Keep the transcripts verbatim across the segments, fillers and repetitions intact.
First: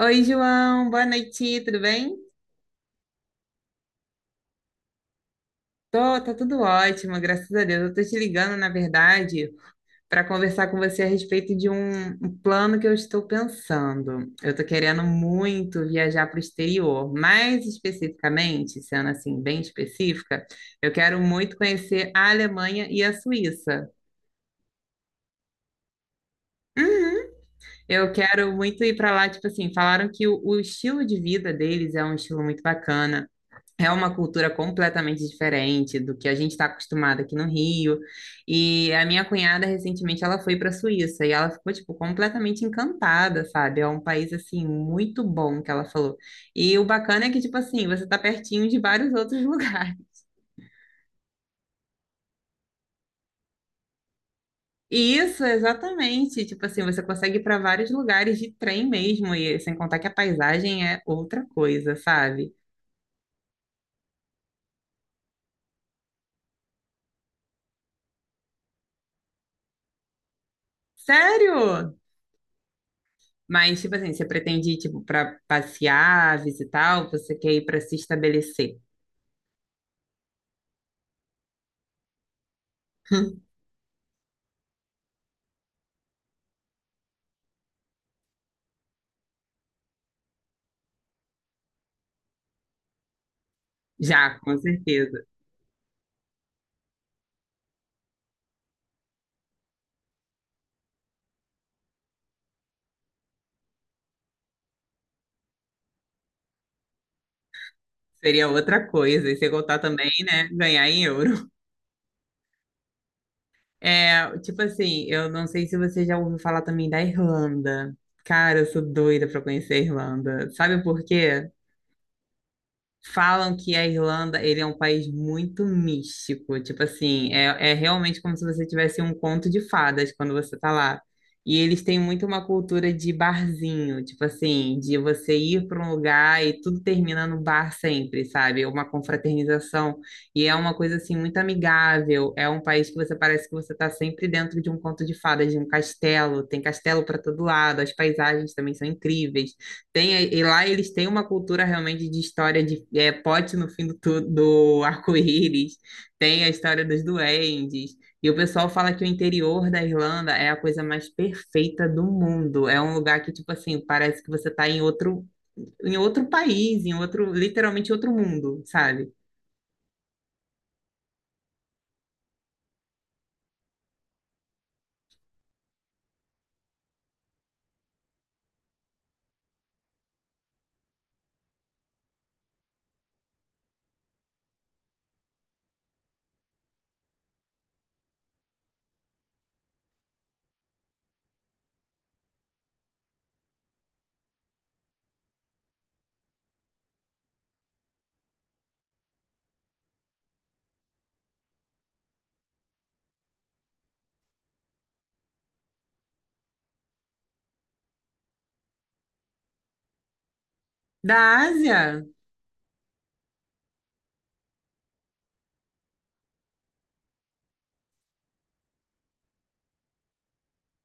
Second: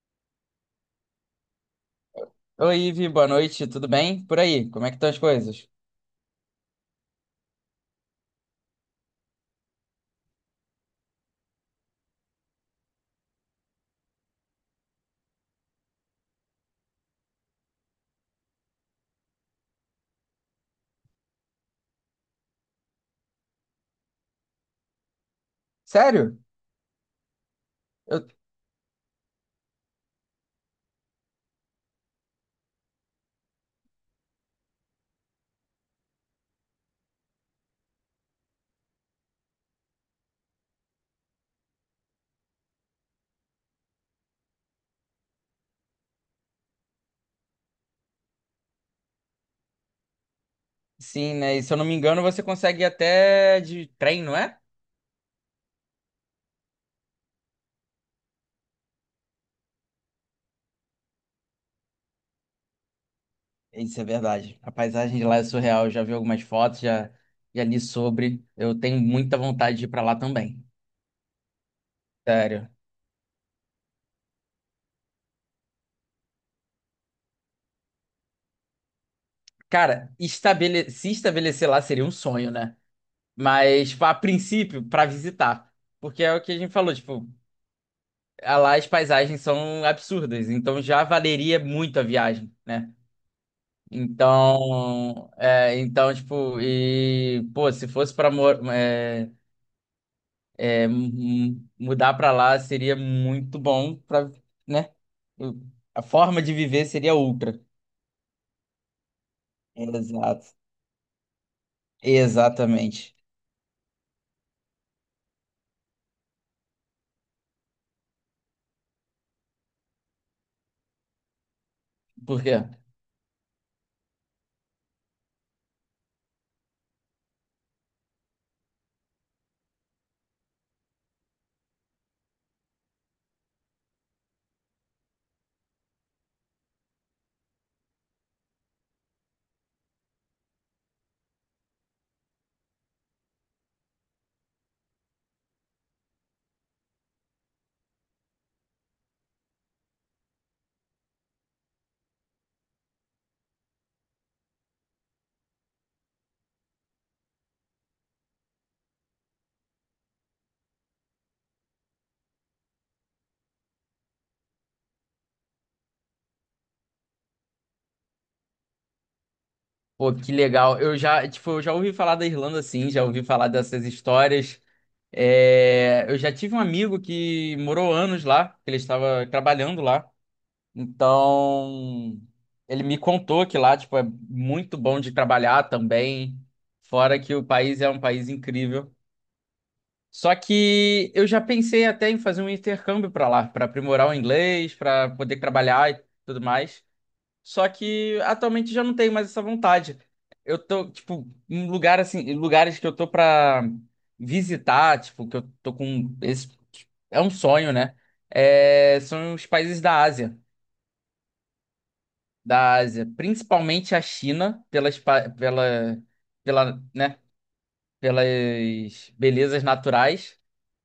Oi, João, boa noite, tudo bem? Oi, Ivi, boa noite, tudo bem? Por aí, como é que estão as coisas? Tô, tá tudo ótimo, graças a Deus. Eu tô te ligando, na verdade, para conversar com você a respeito de um, um plano que eu estou pensando. Eu tô querendo muito viajar para o exterior, mais especificamente, sendo assim bem específica, eu quero muito conhecer a Alemanha e a Suíça. Sério? Uhum. Eu Eu... quero muito ir para lá, tipo assim, falaram que o, o estilo de vida deles é um estilo muito bacana. É uma cultura completamente diferente do que a gente está acostumado aqui no Rio. E a minha cunhada, recentemente, ela foi para a Suíça e ela ficou, tipo, completamente encantada, sabe? É um país, assim, muito bom, que ela falou. E o bacana é que, tipo assim, você está pertinho de vários outros lugares. Sim, né? E se eu não me engano, você consegue ir até de trem, não é? E Isso, exatamente. Tipo assim, você consegue ir para vários lugares de trem mesmo, e sem contar que a paisagem é outra coisa, sabe? Isso é verdade. A paisagem de lá é surreal. Eu já vi algumas fotos, já, já li sobre. Eu tenho muita vontade de ir pra lá também. Sério? Sério. Mas, tipo assim, você pretende ir, tipo, para passear, visitar, ou você quer ir para se estabelecer? Cara, estabele... se estabelecer lá seria um sonho, né? Mas, tipo, a princípio, pra visitar. Porque é o que a gente falou, tipo, lá as paisagens são absurdas. Então já valeria muito a viagem, né? Já, com certeza. Então, é, então, tipo, e, pô, se fosse pra mor- é, é, mu- mudar pra lá, seria muito bom pra, né? O- A forma de viver seria outra. Seria outra coisa. E você contar também, né? Exato. Ganhar em euro. Exatamente. É, tipo assim, eu não sei se você já ouviu falar também da Irlanda. Cara, eu sou doida pra conhecer a Irlanda. Sabe por quê? Por quê? Falam que a Irlanda, ele é um país muito místico, tipo assim, é, é realmente como se você tivesse um conto de fadas quando você tá lá. E eles têm muito uma cultura de barzinho, tipo assim, de você ir para um lugar e tudo termina no bar sempre, sabe? É Uma confraternização. E é uma coisa assim muito amigável. É um país que você parece que você tá sempre dentro de um conto de fadas, de um castelo. Tem castelo para todo lado, as paisagens também são incríveis. Tem, e lá eles têm uma cultura realmente de história de é, pote no fim do, tu- do arco-íris, tem a história dos duendes, e o pessoal fala que o interior da Irlanda é a coisa mais perfeita do mundo. É um lugar que, tipo assim, parece que você está em outro, em outro país, em outro, literalmente outro mundo, sabe? Pô, que legal. Eu já, tipo, eu já ouvi falar da Irlanda, assim já ouvi falar dessas histórias. É, eu já tive um amigo que morou anos lá, que ele estava trabalhando lá. Então, ele me contou que lá, tipo, é muito bom de trabalhar também, fora que o país é um país incrível. Só que eu já pensei até em fazer um intercâmbio para lá, para aprimorar o inglês, para poder trabalhar e tudo mais. Só que atualmente já não tenho mais essa vontade. Eu tô, tipo, em lugar assim, em lugares que eu tô para visitar, tipo, que eu tô com esse é um sonho, né? É, são os países da Ásia. Da Ásia? Da Ásia, principalmente a China, pelas, pa- pela, pela, né, pelas belezas naturais,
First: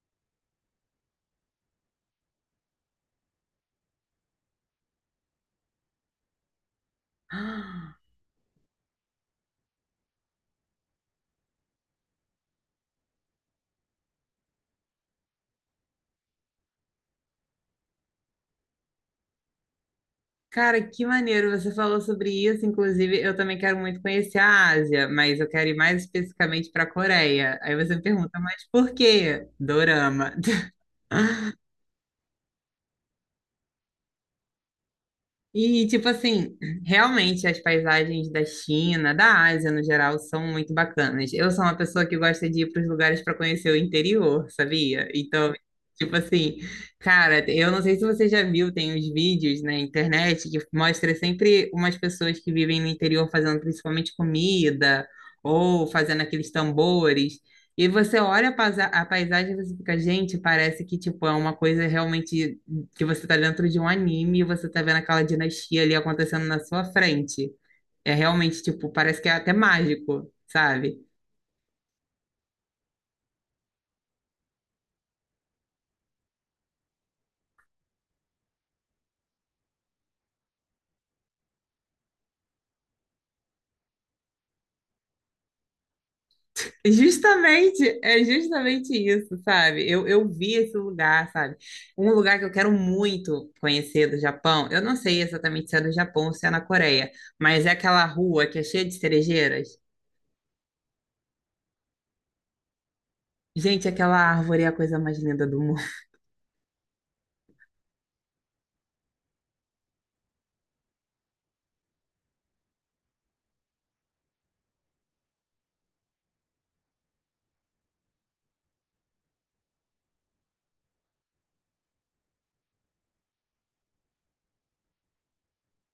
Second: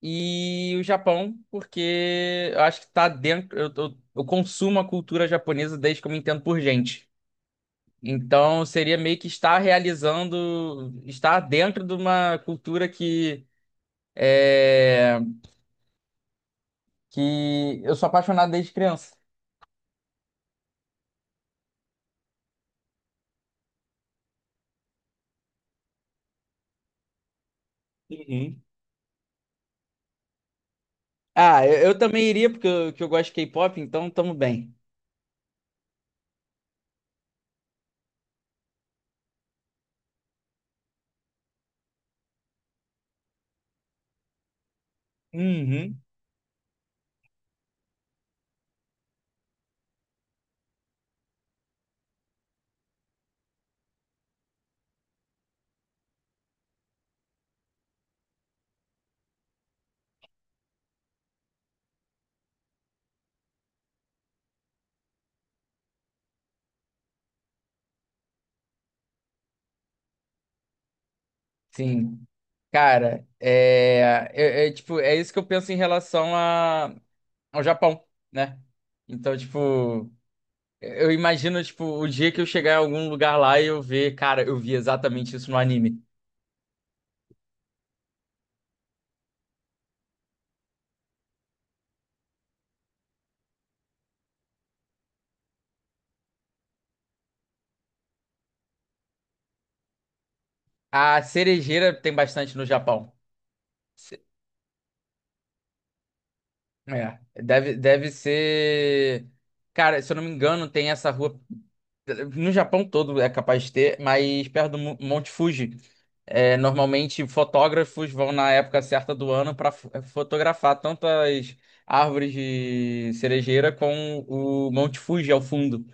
e o Japão, porque eu acho que tá dentro. Eu, eu, eu consumo a cultura japonesa desde que eu me entendo por gente. Então seria meio que estar realizando, estar dentro de uma cultura que é, que eu sou apaixonado desde criança. Cara, que maneiro você falou sobre isso. Inclusive, eu também quero muito conhecer a Ásia, mas eu quero ir mais especificamente para a Coreia. Aí você me pergunta, Uhum. mas por quê? Dorama. Ah, eu, eu também iria porque eu, que eu gosto de K-pop, então tamo bem. E, tipo assim, realmente as paisagens da China, da Ásia no geral, são muito bacanas. Eu sou uma pessoa que gosta de ir para os lugares para conhecer o interior, sabia? Então, Uhum. tipo assim, cara, eu não sei se você já viu, tem os vídeos na internet que mostra sempre umas pessoas que vivem no interior fazendo principalmente comida ou fazendo aqueles tambores. E você olha a paisa- a paisagem e você fica, gente, parece que tipo é uma coisa realmente que você tá dentro de um anime e você tá vendo aquela dinastia ali acontecendo na sua frente. É realmente, tipo, parece que é até mágico, sabe? Sim. Cara, é, é, é, tipo, é isso que eu penso em relação a, ao Japão, né? Então, tipo, eu imagino, tipo, o dia que eu chegar em algum lugar lá e eu ver, cara, eu vi exatamente isso no anime. Justamente, é justamente isso, sabe? Eu, eu vi esse lugar, sabe? Um lugar que eu quero muito conhecer do Japão. Eu não sei exatamente se é do Japão ou se é na Coreia, mas é aquela rua que é cheia de cerejeiras. A cerejeira tem bastante no Japão. Gente, aquela Se- árvore é a coisa mais linda do mundo. É, deve, deve ser. Cara, se eu não me engano, tem essa rua. No Japão todo é capaz de ter, mas perto do Mo- Monte Fuji. É, normalmente fotógrafos vão na época certa do ano para fotografar tanto as árvores de cerejeira com o Monte Fuji ao fundo.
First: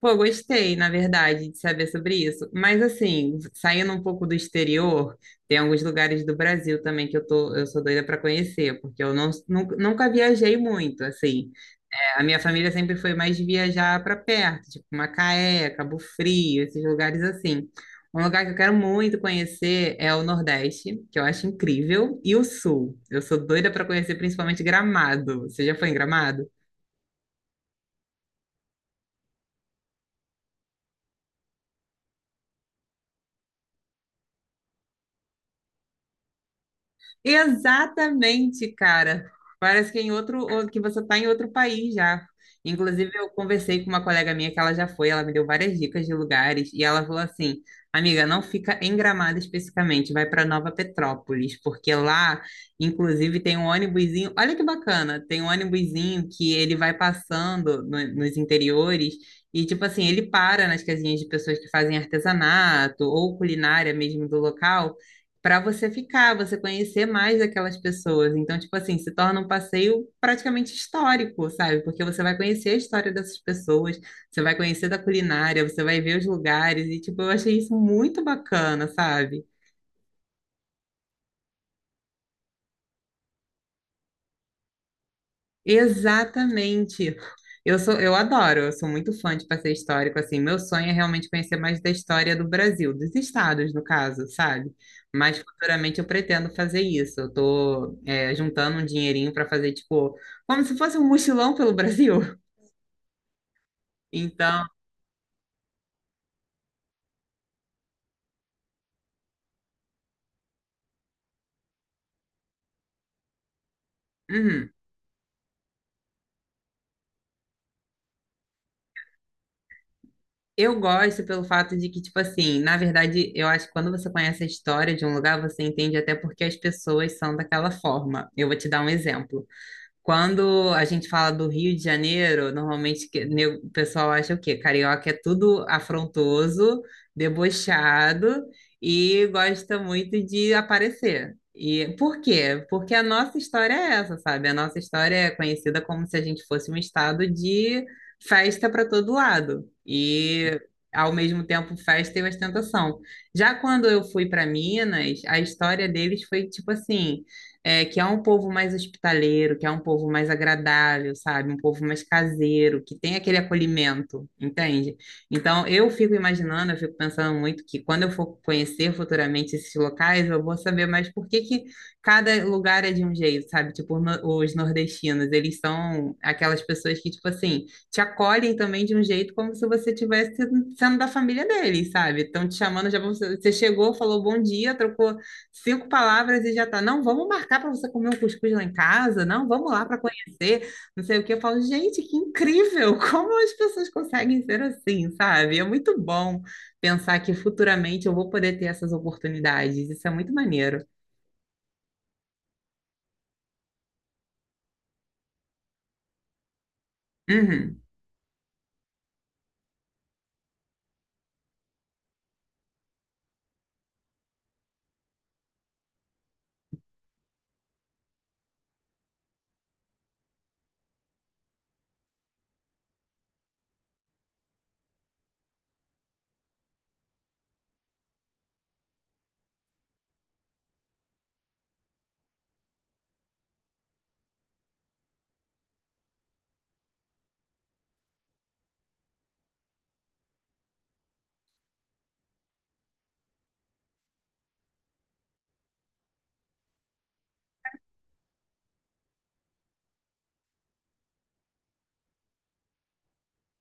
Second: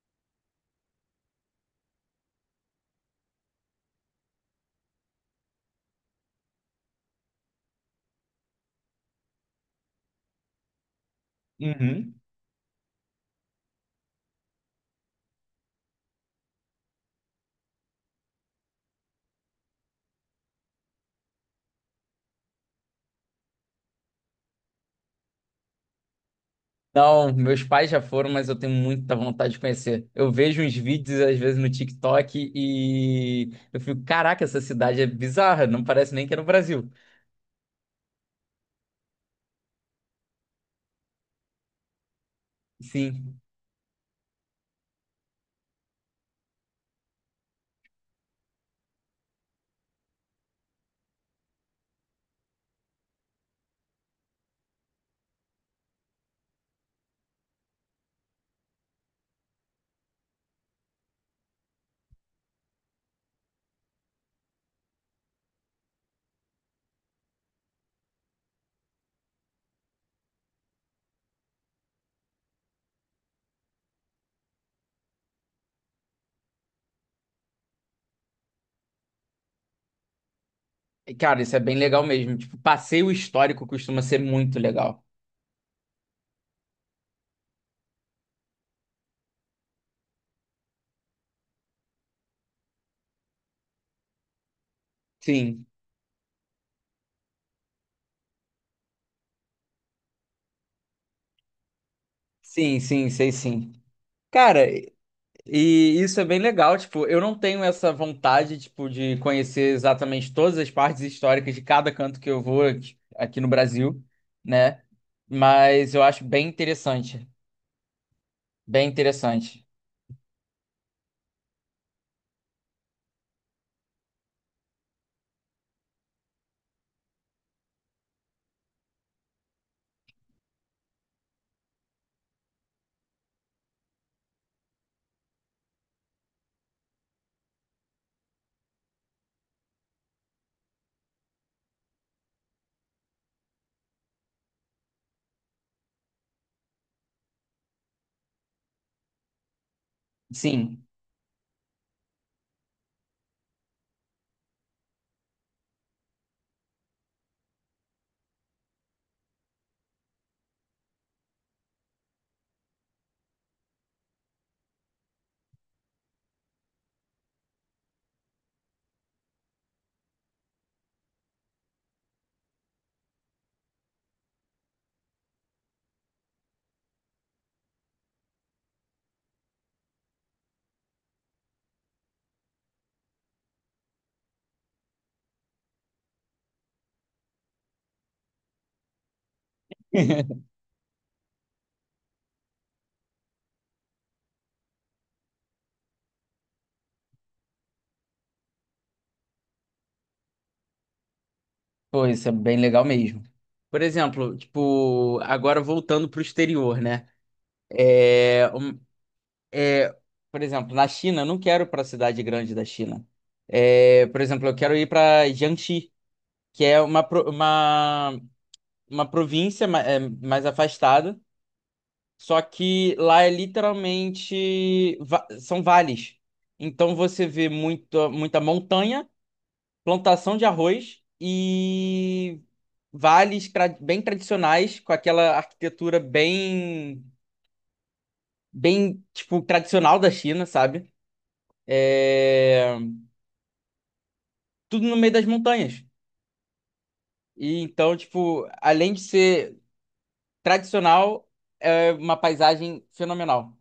Pô, gostei, na verdade, de saber sobre isso. Mas assim, saindo um pouco do exterior, tem alguns lugares do Brasil também que eu tô, eu sou doida para conhecer, porque eu não, nunca, nunca viajei muito, assim. Uhum. É, A minha família sempre foi mais de viajar para perto, tipo Macaé, Cabo Frio, esses lugares assim. Um lugar que eu quero muito conhecer é o Nordeste, que eu acho incrível, e o Sul. Eu sou doida para conhecer principalmente Gramado. Você já foi em Gramado? Não, meus pais já foram, mas eu tenho muita vontade de conhecer. Eu vejo uns vídeos, às vezes, no TikTok e eu fico, caraca, essa cidade é bizarra, não parece nem que é no Brasil. Exatamente, cara. Parece que em outro, ou- que você está em outro país já. Inclusive, eu Sim. conversei com uma colega minha que ela já foi, ela me deu várias dicas de lugares e ela falou assim: "Amiga, não fica em Gramado especificamente, vai para Nova Petrópolis, porque lá, inclusive, tem um ônibusinho. Olha que bacana, tem um ônibusinho que ele vai passando no- nos interiores e tipo assim, ele para nas casinhas de pessoas que fazem artesanato ou culinária mesmo do local para você ficar, você conhecer mais aquelas pessoas. Então, tipo assim, se torna um passeio praticamente histórico, sabe? Porque você vai conhecer a história dessas pessoas, você vai conhecer da culinária, você vai ver os lugares, e tipo, eu achei isso muito bacana, sabe? E, cara, isso é bem legal mesmo. Tipo, passeio histórico costuma ser muito legal. Exatamente. Eu sou, eu adoro, eu sou muito fã de passeio histórico, assim, meu sonho é realmente conhecer mais da história do Brasil, dos estados, no caso, sabe? Mas Sim, futuramente eu pretendo fazer isso. Eu tô, é, juntando um dinheirinho para fazer, tipo, como se fosse um mochilão pelo Brasil. sim, sim, sei sim. Então, Cara, e isso é bem legal, tipo, eu não tenho essa vontade, tipo, de conhecer exatamente todas as partes históricas de cada canto que eu vou aqui aqui no Brasil, uhum. né? Mas eu acho bem interessante, bem interessante. Eu gosto pelo fato de que, tipo assim, na verdade, eu acho que quando você conhece a história de um lugar, você entende até porque as pessoas são daquela forma. Eu vou te dar um exemplo. Quando a gente fala do Rio de Janeiro, normalmente que- ne- o pessoal acha o quê? Carioca é tudo afrontoso, debochado e gosta muito de aparecer. E por quê? Porque a nossa história é essa, sabe? A nossa história é conhecida como se a gente fosse um estado de festa para todo lado. E Sim, ao mesmo tempo festa e ostentação. Já quando eu fui para Minas, a história deles foi tipo assim, é, que é um povo mais hospitaleiro, que é um povo mais agradável, sabe? Um povo mais caseiro, que tem aquele acolhimento, entende? Então, eu fico imaginando, eu fico pensando muito que quando eu for conhecer futuramente esses locais, eu vou saber mais por que que cada lugar é de um jeito, sabe? Tipo, no- os nordestinos, eles são aquelas pessoas que, tipo assim, te acolhem também de um jeito como se você tivesse sendo da família deles, sabe? Estão te chamando, já vão- você chegou, falou bom dia, trocou Cinco palavras e já tá. Não, vamos marcar para você comer um cuscuz lá em casa. Não, vamos lá para conhecer. Não sei o que. Eu falo, gente, que incrível! Como as pessoas conseguem ser assim, sabe? É muito bom pensar que futuramente eu vou poder ter essas oportunidades. Isso é muito maneiro. pô, isso é bem legal mesmo. Por exemplo, tipo, agora voltando pro exterior, né? Uhum. É, um- é, por exemplo, na China, eu não quero para a cidade grande da China. É, por exemplo, eu quero ir para Jiangxi, que é uma, pro- uma uma província ma- é, mais afastada, só que lá é literalmente va- são vales. Então você vê muito, muita montanha, plantação de arroz e vales tra- bem tradicionais, com aquela arquitetura bem, bem tipo tradicional da China, sabe? É, tudo no meio das montanhas. E então, tipo, além de ser tradicional, é uma paisagem fenomenal.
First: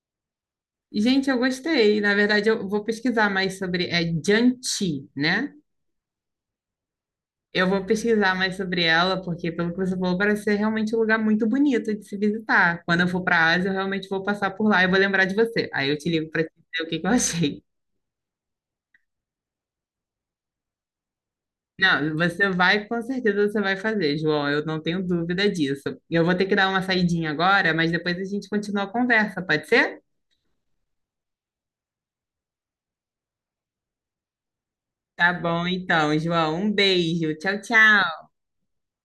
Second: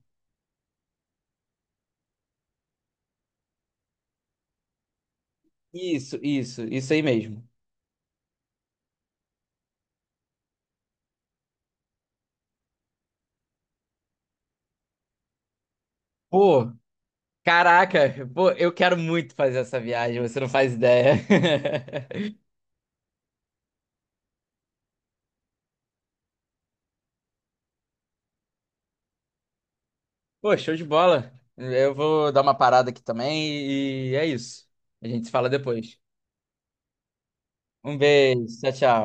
Gente, eu gostei. Na verdade, eu vou pesquisar mais sobre. É Jiangxi, né? Isso, isso, isso aí mesmo. Eu vou pesquisar mais sobre ela, porque pelo que você falou, parece ser realmente um lugar muito bonito de se visitar. Quando eu for para a Ásia, eu realmente vou passar por lá e vou lembrar de você. Aí eu te ligo para te Pô, dizer o que que eu achei. caraca, pô, eu quero muito fazer essa viagem, você não faz ideia. Não, você vai, com certeza você vai fazer, João. Eu não tenho dúvida disso. Eu vou ter que dar uma saidinha agora, mas depois a gente continua a conversa, pode ser? Pô, show de bola. Eu vou dar uma parada aqui também e é isso. A gente Tá se fala bom, depois. então, João. Um beijo. Tchau, Um tchau. beijo, tchau, tchau.